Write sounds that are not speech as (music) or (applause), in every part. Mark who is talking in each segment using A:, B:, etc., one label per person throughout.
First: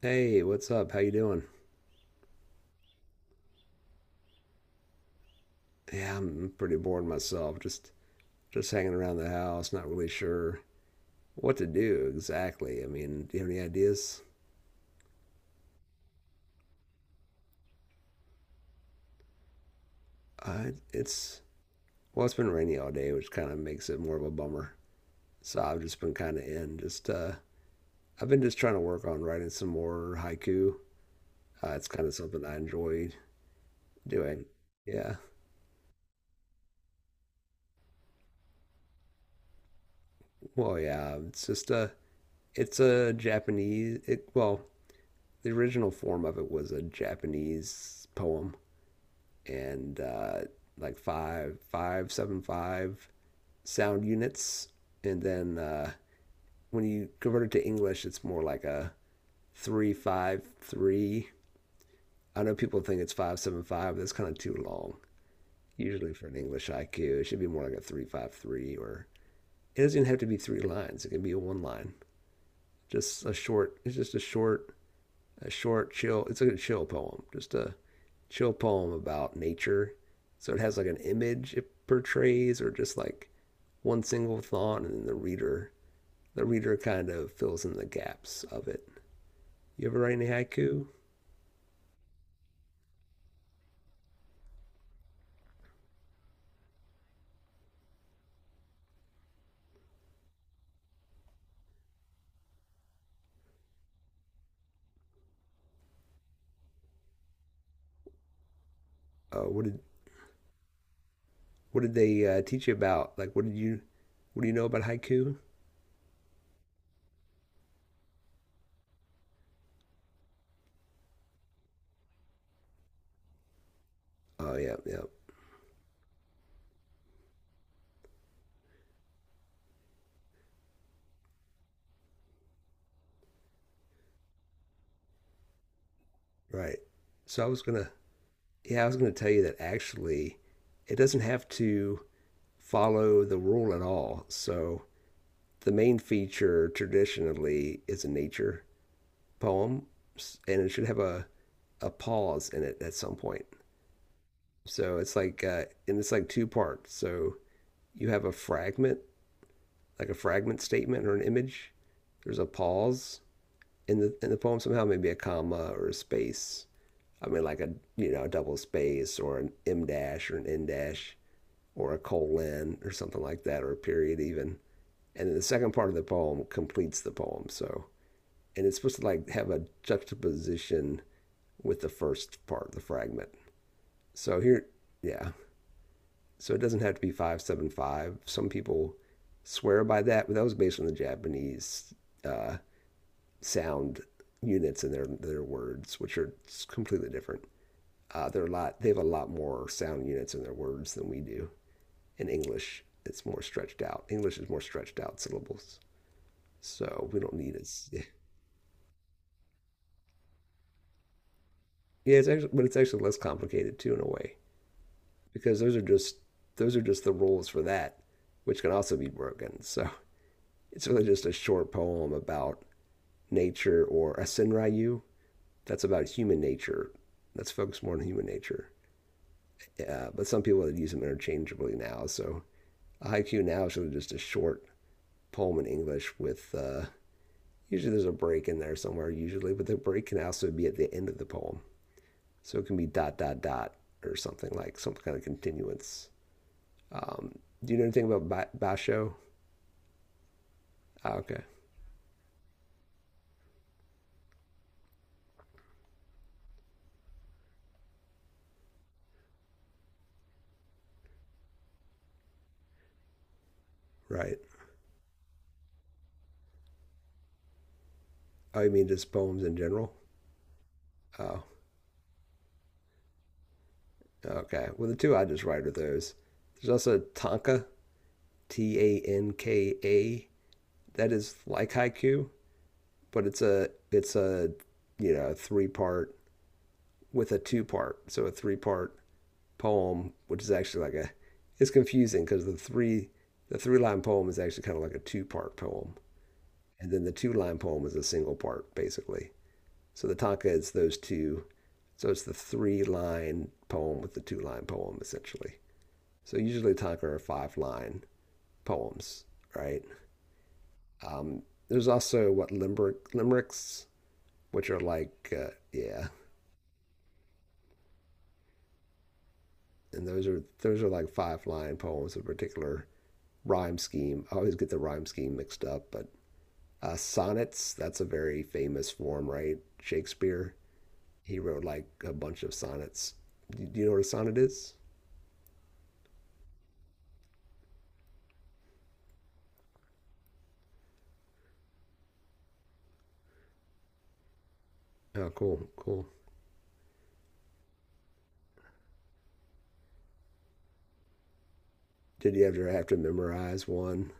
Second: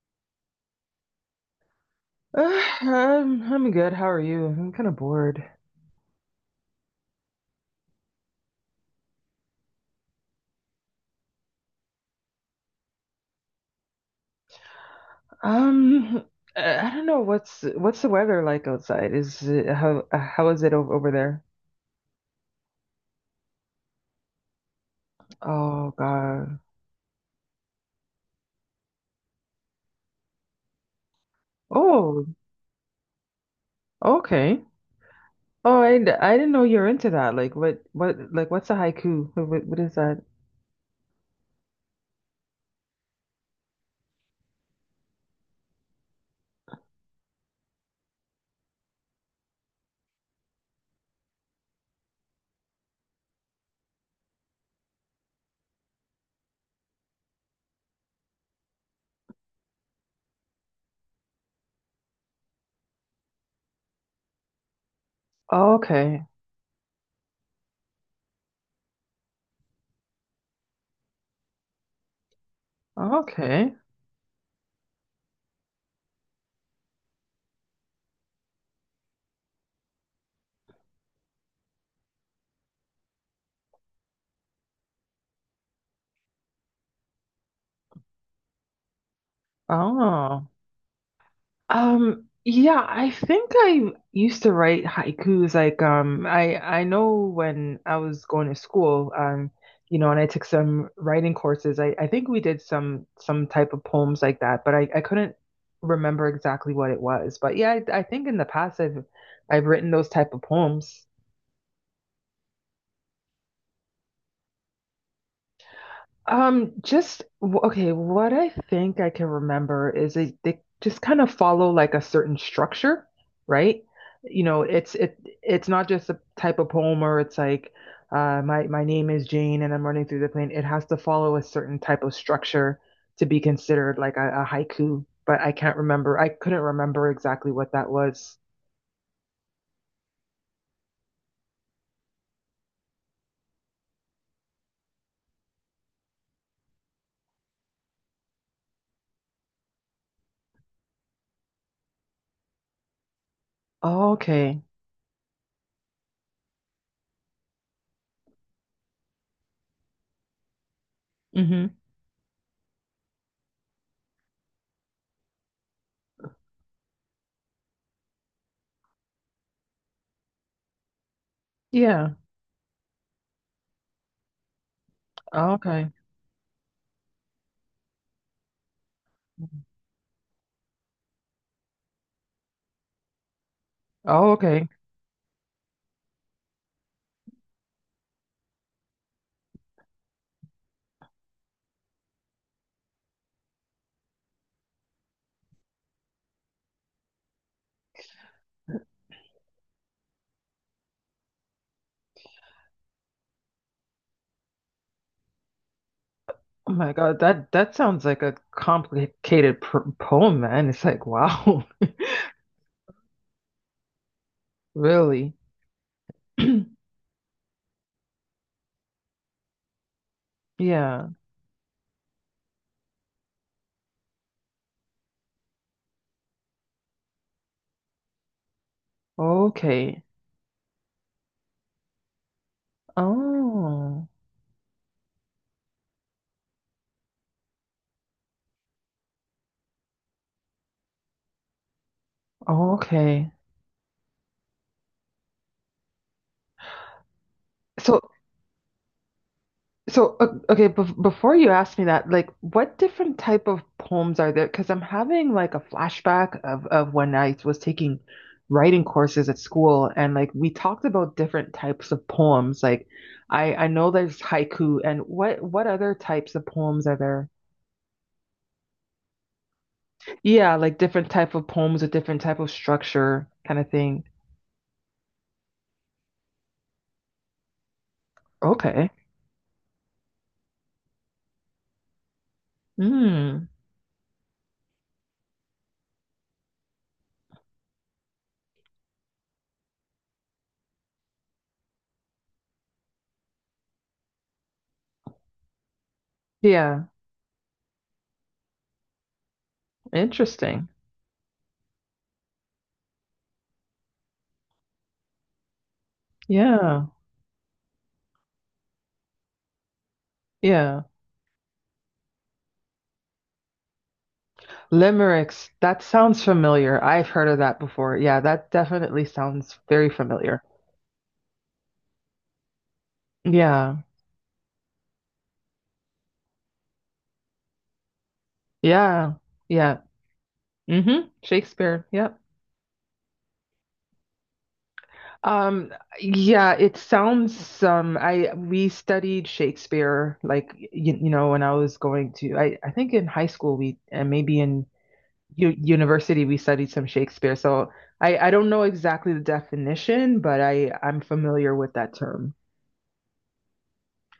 A: Hey, what's up? How you doing?
B: (sighs) Uh, I'm good. How are you? I'm kind of bored.
A: Yeah, I'm pretty bored myself. Just hanging around the house, not really sure what to do exactly. I mean, do you have any ideas?
B: Um, I don't know what's the weather like outside? Is it, how is
A: Uh,
B: it
A: it-
B: over
A: it's
B: there?
A: well, it's been rainy all day, which kind of makes it more of a bummer. So I've
B: Oh
A: just been kind of
B: God.
A: in. Just I've been just trying to work on writing some more haiku. It's kind of
B: Oh,
A: something I enjoy doing.
B: okay.
A: Yeah.
B: Oh, I didn't know you're into that. Like what like what's a haiku? What is that?
A: Well, yeah. It's just a. It's a Japanese. It, well, the original form of it was a Japanese poem and like five, five, seven, five sound units. And then when you convert it to English, it's more like a three, five, three. I know people think it's five, seven, five. But that's kind of too long. Usually
B: Okay.
A: for an English IQ, it should be more like a three, five, three. Or it doesn't even have to be three lines. It can be a one line. Just a
B: Okay.
A: short. It's just a short chill. It's like a chill poem. Just a chill poem about nature. So it has like an image it portrays, or just like one single thought, and then the reader kind of fills in the gaps of it. You ever write any
B: Oh.
A: haiku?
B: Yeah, I think I used to write haikus. Like, I know when I was going to school, and I took some writing courses. I think we did some type of poems like that, but I couldn't remember exactly what it was. But yeah, I think in the past I've
A: What
B: I've
A: did
B: written those type of poems.
A: what did they teach you about? Like, what did you what do you know about haiku?
B: Okay, what I think I can remember is they just kind of follow like a certain structure, right? You
A: Oh
B: know,
A: yeah,
B: it's
A: yeah,
B: it it's not just a type of poem where it's like my name is Jane and I'm running through the plane. It has to follow a certain type of structure to be considered like a haiku, but I can't remember. I couldn't
A: right.
B: remember
A: So I
B: exactly
A: was
B: what that
A: gonna
B: was.
A: yeah I was gonna tell you that actually it doesn't have to follow the rule at all. So the main feature traditionally is a nature poem, and it should have a pause in it at some point.
B: Oh, okay.
A: So it's like, and it's like two parts. So you have a fragment, like a fragment statement or an
B: Mm-hmm.
A: image. There's a pause in the poem somehow, maybe a comma or a space. I mean, like a a double space or an m dash or an n dash or a
B: Yeah.
A: colon or something like that or a period even. And then the
B: Oh,
A: second part
B: okay.
A: of the poem completes the poem. So and it's supposed to like have a juxtaposition with the first part, the fragment.
B: Oh,
A: So here,
B: okay.
A: yeah, so it doesn't have to be 575. Some people swear by that, but that was based on the Japanese uh, sound units in their words, which are completely different. They're a lot. They have a lot more sound units in their words than we do. In English, it's more stretched out. English is more stretched out syllables,
B: Oh my
A: so
B: God,
A: we don't
B: that
A: need
B: that
A: as (laughs) yeah.
B: sounds like a complicated pr poem, man. It's like, wow.
A: Yeah, it's actually, but it's actually less complicated too in a way
B: (laughs) Really?
A: because those are just those are
B: (clears throat)
A: just the rules for that, which can also be broken. So it's really
B: Yeah.
A: just a short poem about nature or a Senryu. That's about human nature. That's focused more on human nature.
B: Okay.
A: Yeah, but some people use them interchangeably now. So a haiku now is really
B: Oh.
A: just a short poem in English with usually there's a break in there somewhere usually, but the break can also be at the end of the poem. So it can be dot
B: Okay.
A: dot dot or something like some kind of continuance. Um, do you know
B: So
A: anything about basho?
B: okay,
A: Ah,
B: before
A: okay,
B: you ask me that, like what different type of poems are there? Because I'm having like a flashback of when I was taking writing courses at school and like we talked about different types of poems. Like I know there's
A: right.
B: haiku and what other types of poems are there?
A: Oh, you mean just poems in general?
B: Yeah, like different type
A: Oh,
B: of poems, a different type of structure kind of thing.
A: okay. Well, the two I just write are those. There's also tanka, T
B: Okay.
A: A N K A. That is like haiku, but it's
B: Mm.
A: a it's a you know three-part with a two part, so a three-part poem, which is actually like a it's confusing because the three line poem is actually kind of like a two-part poem,
B: Yeah.
A: and then the two line poem is a single part basically. So the tanka
B: Interesting.
A: is those two. So it's the three line poem with the two line poem essentially. So usually
B: Yeah.
A: tanka are five line poems, right?
B: Yeah.
A: Um, there's also what limericks, which are like
B: Limericks. That
A: yeah,
B: sounds familiar. I've heard of that before. Yeah, that definitely sounds very
A: and those
B: familiar.
A: are those are like five line poems of a particular rhyme
B: Yeah.
A: scheme. I always get the rhyme scheme mixed up, but sonnets, that's a very famous
B: Yeah.
A: form, right?
B: Yeah.
A: Shakespeare,
B: Mm-hmm.
A: he wrote like
B: Shakespeare.
A: a
B: Yep.
A: bunch of sonnets. Do you know what a sonnet is?
B: Um, yeah, it sounds I we studied Shakespeare like you know when I was going to. I think in high school, we and maybe in
A: Oh,
B: u
A: cool, cool.
B: university, we studied some Shakespeare, so I don't know exactly the definition, but I'm familiar with that term.
A: Did you ever have to memorize one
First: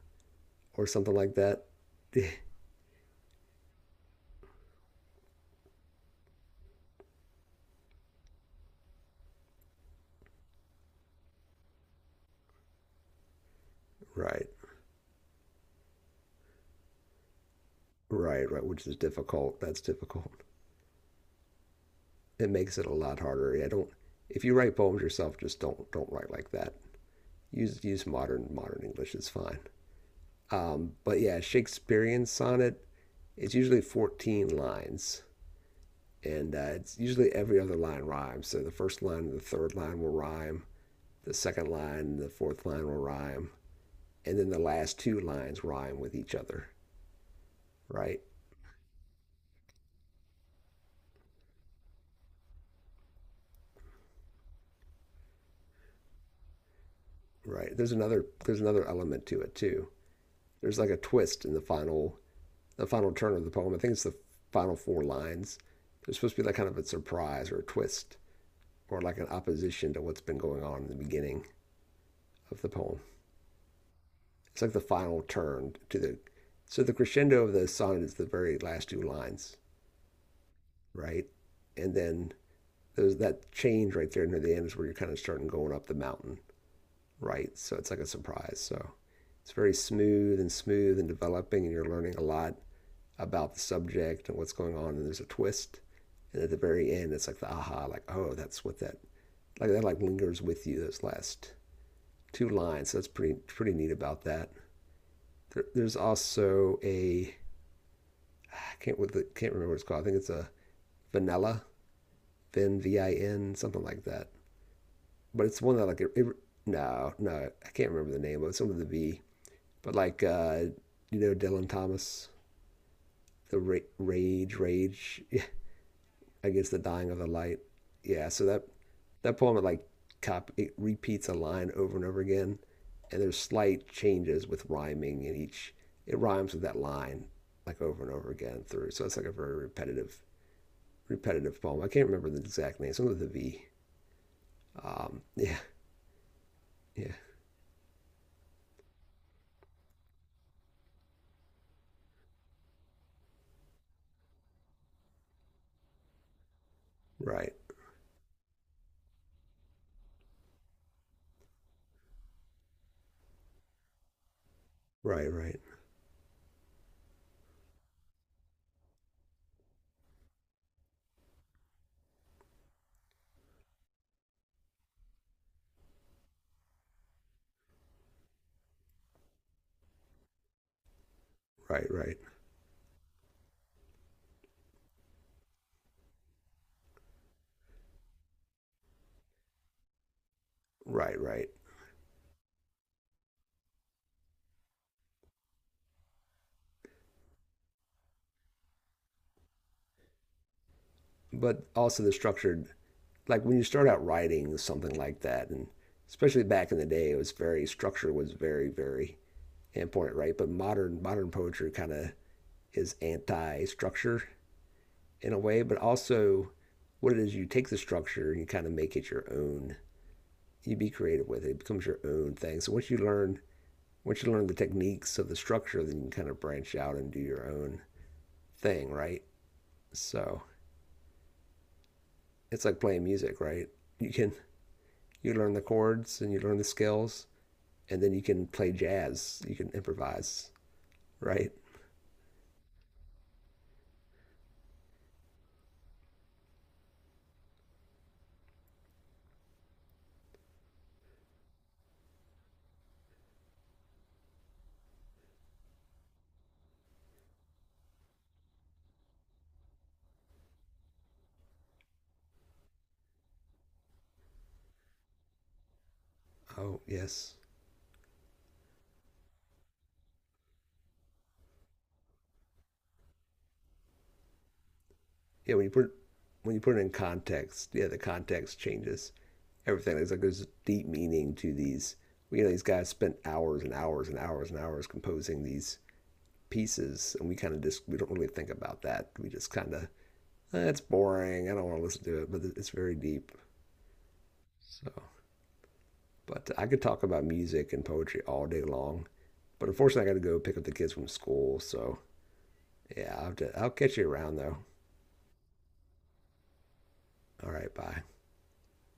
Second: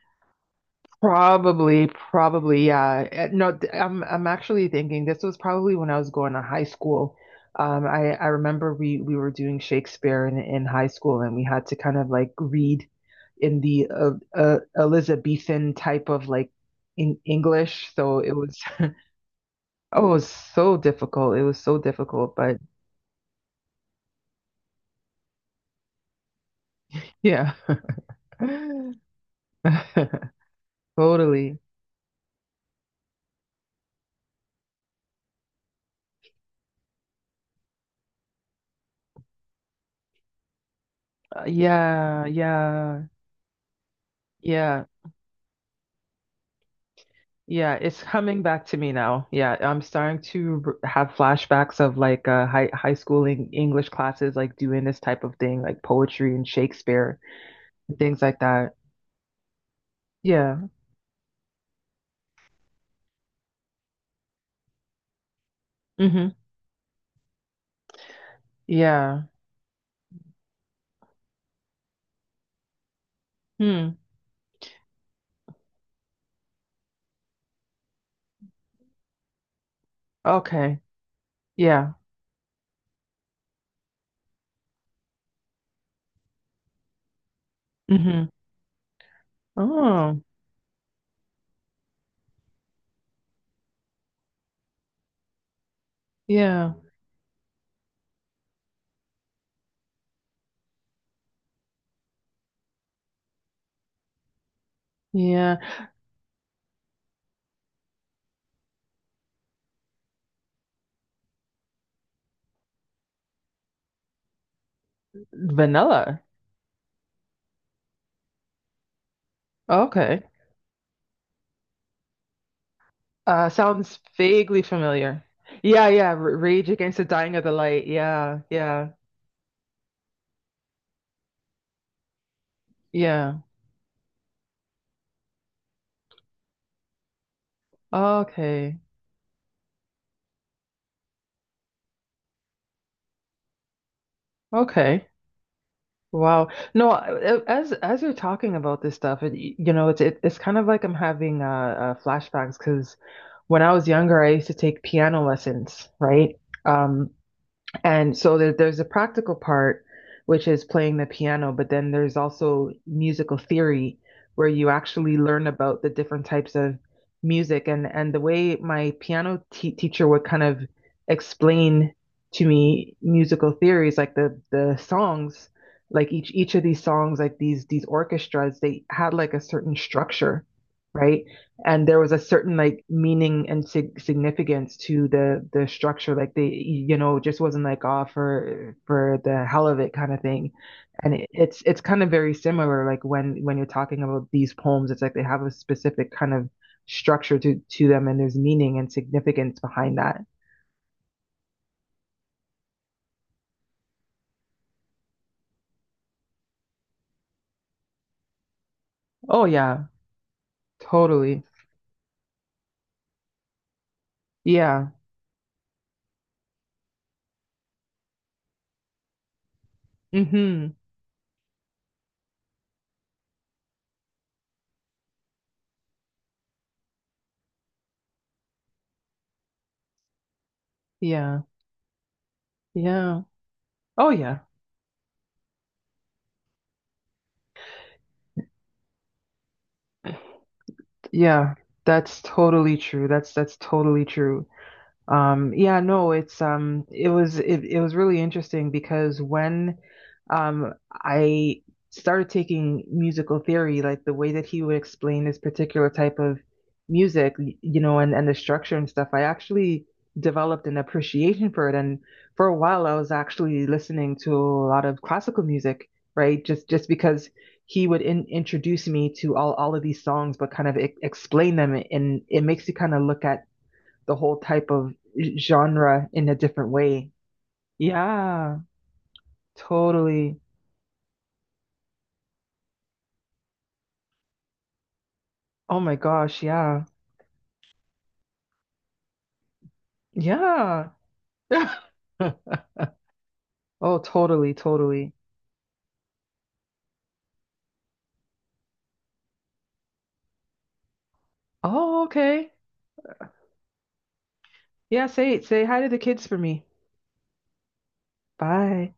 A: or something like that?
B: Probably,
A: (laughs)
B: probably, yeah. No, I'm actually thinking this was probably when I was going to high school. I remember we were doing Shakespeare in high school, and we had to kind of like read in the
A: Right,
B: Elizabethan type of like in English. So it
A: right,
B: was.
A: right.
B: (laughs)
A: Which is difficult. That's
B: Oh, it was
A: difficult.
B: so difficult. It was so difficult,
A: It
B: but
A: makes it a lot harder. I don't. If you write poems yourself, just don't write like that.
B: yeah.
A: Use modern English. It's fine.
B: (laughs) (laughs)
A: But yeah,
B: Totally.
A: Shakespearean sonnet. It's usually 14 lines, and it's usually every other line rhymes. So the first line and the third line will rhyme. The second line and
B: Yeah,
A: the fourth line will
B: yeah,
A: rhyme, and then the
B: yeah,
A: last two lines rhyme with each other.
B: yeah. It's
A: Right,
B: coming back to me now. Yeah, I'm starting to have flashbacks of like high school English classes, like doing this type of thing, like poetry and Shakespeare
A: right. There's
B: and things
A: another
B: like
A: there's
B: that.
A: another element to it too.
B: Yeah.
A: There's like a twist in the final turn of the poem. I think it's the final four lines. There's
B: Mm-hmm.
A: supposed to be like kind of a surprise or a twist or like
B: Yeah.
A: an opposition to what's been going on in the beginning of the poem.
B: Hmm.
A: It's like the final turn to the so the crescendo of the sonnet is the very last two lines,
B: Okay.
A: right?
B: Yeah.
A: And then there's that change right there near the end is where you're kind of starting going up the mountain, right? So it's like a
B: Mm-hmm.
A: surprise. So it's very
B: Oh.
A: smooth and developing, and you're learning a lot about the subject and what's going on, and there's a twist. And at the
B: Yeah.
A: very end, it's like the aha, like oh, that's what that like lingers with you. Those last two lines. So that's pretty pretty neat about that.
B: Yeah.
A: There's also a I can't with the, can't remember what it's called. I think it's a vanilla vin v I n something like that. But it's one that like
B: Vanilla.
A: no no I can't remember the name. But it. Some of the V. But
B: Okay.
A: like you know Dylan Thomas, the
B: Sounds
A: rage
B: vaguely familiar.
A: rage (laughs)
B: Yeah, yeah. R Rage
A: against the
B: Against the
A: dying of the
B: Dying of the
A: light.
B: Light.
A: Yeah,
B: Yeah,
A: so that
B: yeah,
A: that poem it like cop it repeats a line over and over again, and
B: yeah.
A: there's slight changes with rhyming in each. It rhymes with that line like over and over again
B: Okay,
A: through. So it's like a very repetitive poem. I can't remember the exact name. Something with a V.
B: okay.
A: (laughs) Yeah,
B: Wow. No,
A: yeah,
B: as you're talking about this stuff, it's kind of like I'm having flashbacks because when I was younger, I used to take piano lessons, right? Um,
A: right,
B: And so there's a practical part, which is playing the piano, but then there's also musical theory, where you actually
A: right,
B: learn
A: right,
B: about the different types of music. And the way my piano te teacher would kind of explain to me musical theories, like the songs, like each of these songs, like these orchestras, they had like a certain structure, right? And
A: right,
B: there was
A: right,
B: a certain like meaning and significance to the structure, like they just wasn't like, oh, for the hell of it kind of thing. And
A: right,
B: it,
A: right.
B: it's it's kind of very similar, like when you're talking about these poems, it's like they have a specific kind of structure to them, and there's meaning and significance behind that.
A: But also the structured, like when you start out writing something like that, and especially back in the day, it was very structure was very very
B: Oh yeah.
A: important, right? But modern
B: Totally.
A: poetry kind of is anti structure
B: Yeah.
A: in a way, but also what it is you take the structure and you kind of make it your own.
B: Mm-hmm.
A: You be creative with it. It becomes your own thing. So once you learn the techniques of the structure, then you can kind of branch out and do your own thing, right? So
B: Yeah.
A: it's like playing
B: Yeah.
A: music, right?
B: Oh
A: You can
B: yeah.
A: you learn the chords and you learn the skills and then you can play jazz. You can improvise, right?
B: Yeah. That's totally true. That's totally true. Yeah, no, it's it was it, it was really interesting because when I started taking musical theory, like the way that he would explain this particular type of music, you know, and the structure and stuff, I actually developed an appreciation for it. And for a while, I was actually listening to a lot of classical music, right? Just
A: Oh
B: just because
A: yes.
B: he would introduce me to all of these songs, but kind of e explain them, and it makes you kind of look at the whole type of
A: Yeah,
B: genre in a
A: when you
B: different
A: put it in
B: way.
A: context, yeah, the
B: Yeah,
A: context changes everything. There's like
B: totally.
A: there's deep meaning to these. You know, these guys spent hours and hours and hours and hours composing these
B: Oh my gosh, yeah.
A: pieces, and we kind of just we don't really think about that. We just kind of that's eh,
B: Yeah.
A: boring. I don't want to
B: (laughs)
A: listen to it, but it's very deep.
B: Oh, totally,
A: So,
B: totally.
A: but I could talk about music and poetry all day long, but unfortunately, I got to go pick up the kids from school. So,
B: Oh, okay.
A: yeah, I'll, have to, I'll catch you around though.
B: Yeah, say hi to the kids for me.
A: All right, bye.
B: Bye.